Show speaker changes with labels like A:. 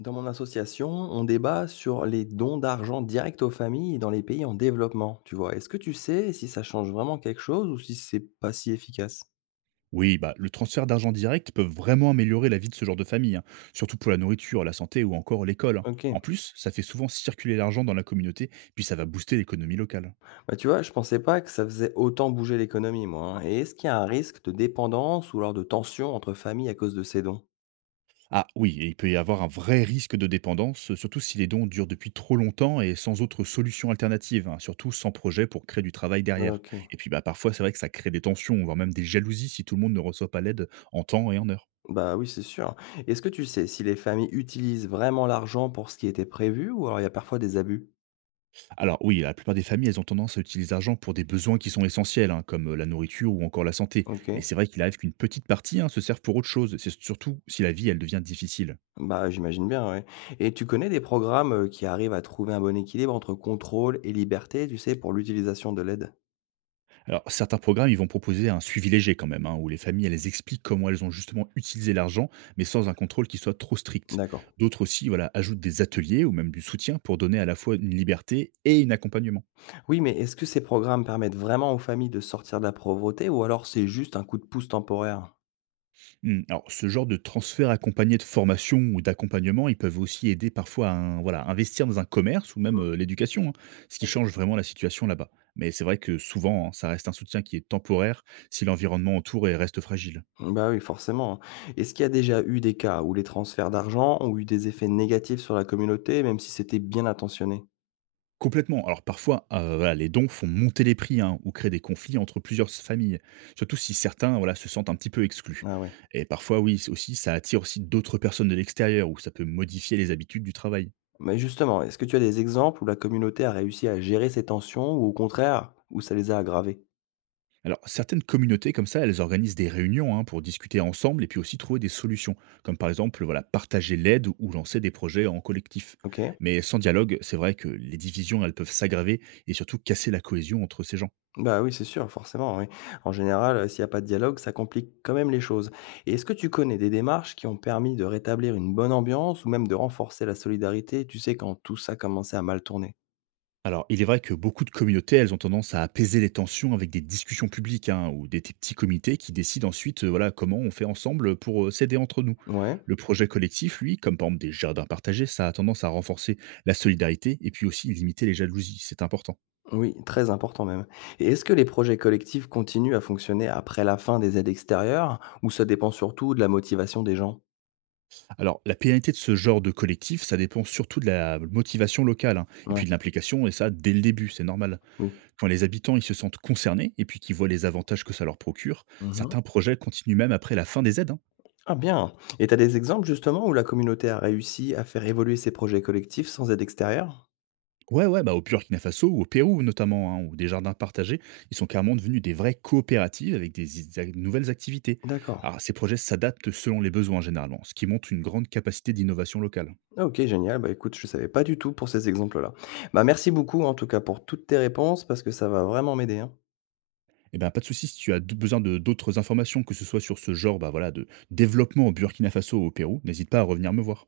A: Dans mon association, on débat sur les dons d'argent directs aux familles dans les pays en développement, tu vois. Est-ce que tu sais si ça change vraiment quelque chose ou si c'est pas si efficace?
B: Oui, bah, le transfert d'argent direct peut vraiment améliorer la vie de ce genre de famille, hein, surtout pour la nourriture, la santé ou encore l'école. Hein.
A: Ok.
B: En plus, ça fait souvent circuler l'argent dans la communauté, puis ça va booster l'économie locale.
A: Bah, tu vois, je pensais pas que ça faisait autant bouger l'économie, moi, hein. Et est-ce qu'il y a un risque de dépendance ou alors de tension entre familles à cause de ces dons?
B: Ah oui, et il peut y avoir un vrai risque de dépendance, surtout si les dons durent depuis trop longtemps et sans autre solution alternative, hein, surtout sans projet pour créer du travail derrière.
A: Ok.
B: Et puis bah, parfois, c'est vrai que ça crée des tensions, voire même des jalousies si tout le monde ne reçoit pas l'aide en temps et en heure.
A: Bah oui, c'est sûr. Est-ce que tu sais si les familles utilisent vraiment l'argent pour ce qui était prévu ou alors il y a parfois des abus?
B: Alors oui, la plupart des familles, elles ont tendance à utiliser l'argent pour des besoins qui sont essentiels, hein, comme la nourriture ou encore la santé. Mais
A: Ok.
B: c'est vrai qu'il arrive qu'une petite partie hein, se serve pour autre chose. C'est surtout si la vie, elle devient difficile.
A: Bah, j'imagine bien, ouais. Et tu connais des programmes, qui arrivent à trouver un bon équilibre entre contrôle et liberté, tu sais, pour l'utilisation de l'aide?
B: Alors certains programmes, ils vont proposer un suivi léger quand même, hein, où les familles, elles expliquent comment elles ont justement utilisé l'argent, mais sans un contrôle qui soit trop strict.
A: D'accord.
B: D'autres aussi, voilà, ajoutent des ateliers ou même du soutien pour donner à la fois une liberté et un accompagnement.
A: Oui, mais est-ce que ces programmes permettent vraiment aux familles de sortir de la pauvreté ou alors c'est juste un coup de pouce temporaire?
B: Mmh, alors ce genre de transfert accompagné de formation ou d'accompagnement, ils peuvent aussi aider parfois à voilà, investir dans un commerce ou même
A: Mmh,
B: l'éducation, hein, ce qui
A: OK.
B: change vraiment la situation là-bas. Mais c'est vrai que souvent, hein, ça reste un soutien qui est temporaire si l'environnement autour et reste fragile.
A: Bah, oui, forcément, hein. Est-ce qu'il y a déjà eu des cas où les transferts d'argent ont eu des effets négatifs sur la communauté, même si c'était bien intentionné?
B: Complètement. Alors parfois, voilà, les dons font monter les prix hein, ou créent des conflits entre plusieurs familles, surtout si certains voilà, se sentent un petit peu exclus.
A: Ah ouais.
B: Et parfois, oui, aussi, ça attire aussi d'autres personnes de l'extérieur ou ça peut modifier les habitudes du travail.
A: Mais justement, est-ce que tu as des exemples où la communauté a réussi à gérer ces tensions ou au contraire, où ça les a aggravées?
B: Alors, certaines communautés comme ça, elles organisent des réunions hein, pour discuter ensemble et puis aussi trouver des solutions, comme par exemple voilà, partager l'aide ou lancer des projets en collectif.
A: OK.
B: Mais sans dialogue, c'est vrai que les divisions, elles peuvent s'aggraver et surtout casser la cohésion entre ces gens.
A: Bah, oui, c'est sûr, forcément, oui. En général, s'il y a pas de dialogue, ça complique quand même les choses. Et est-ce que tu connais des démarches qui ont permis de rétablir une bonne ambiance ou même de renforcer la solidarité, tu sais, quand tout ça commençait à mal tourner?
B: Alors, il est vrai que beaucoup de communautés, elles ont tendance à apaiser les tensions avec des discussions publiques hein, ou des petits comités qui décident ensuite voilà, comment on fait ensemble pour s'aider entre nous.
A: Ouais,
B: Le projet collectif, lui, comme par exemple des jardins partagés, ça a tendance à renforcer la solidarité et puis aussi limiter les jalousies, c'est important.
A: oui, très important même. Et est-ce que les projets collectifs continuent à fonctionner après la fin des aides extérieures ou ça dépend surtout de la motivation des gens?
B: Alors, la pérennité de ce genre de collectif, ça dépend surtout de la motivation locale hein, et
A: Ouais,
B: puis de l'implication, et ça dès le début, c'est normal.
A: oui.
B: Quand les habitants ils se sentent concernés et puis qu'ils voient les avantages que ça leur procure,
A: Mmh.
B: certains projets continuent même après la fin des aides. Hein.
A: Ah bien, et tu as des exemples justement où la communauté a réussi à faire évoluer ses projets collectifs sans aide extérieure?
B: Ouais, ouais, bah, au Burkina Faso ou au Pérou notamment, hein, ou des jardins partagés, ils sont carrément devenus des vraies coopératives avec des nouvelles activités.
A: D'accord.
B: Alors, ces projets s'adaptent selon les besoins généralement, ce qui montre une grande capacité d'innovation locale.
A: Ah OK, génial. Bah, écoute, je ne savais pas du tout pour ces exemples-là. Bah, merci beaucoup en tout cas pour toutes tes réponses parce que ça va vraiment m'aider, hein.
B: Eh ben, pas de souci, si tu as besoin de d'autres informations, que ce soit sur ce genre bah, voilà, de développement au Burkina Faso ou au Pérou, n'hésite pas à revenir me voir.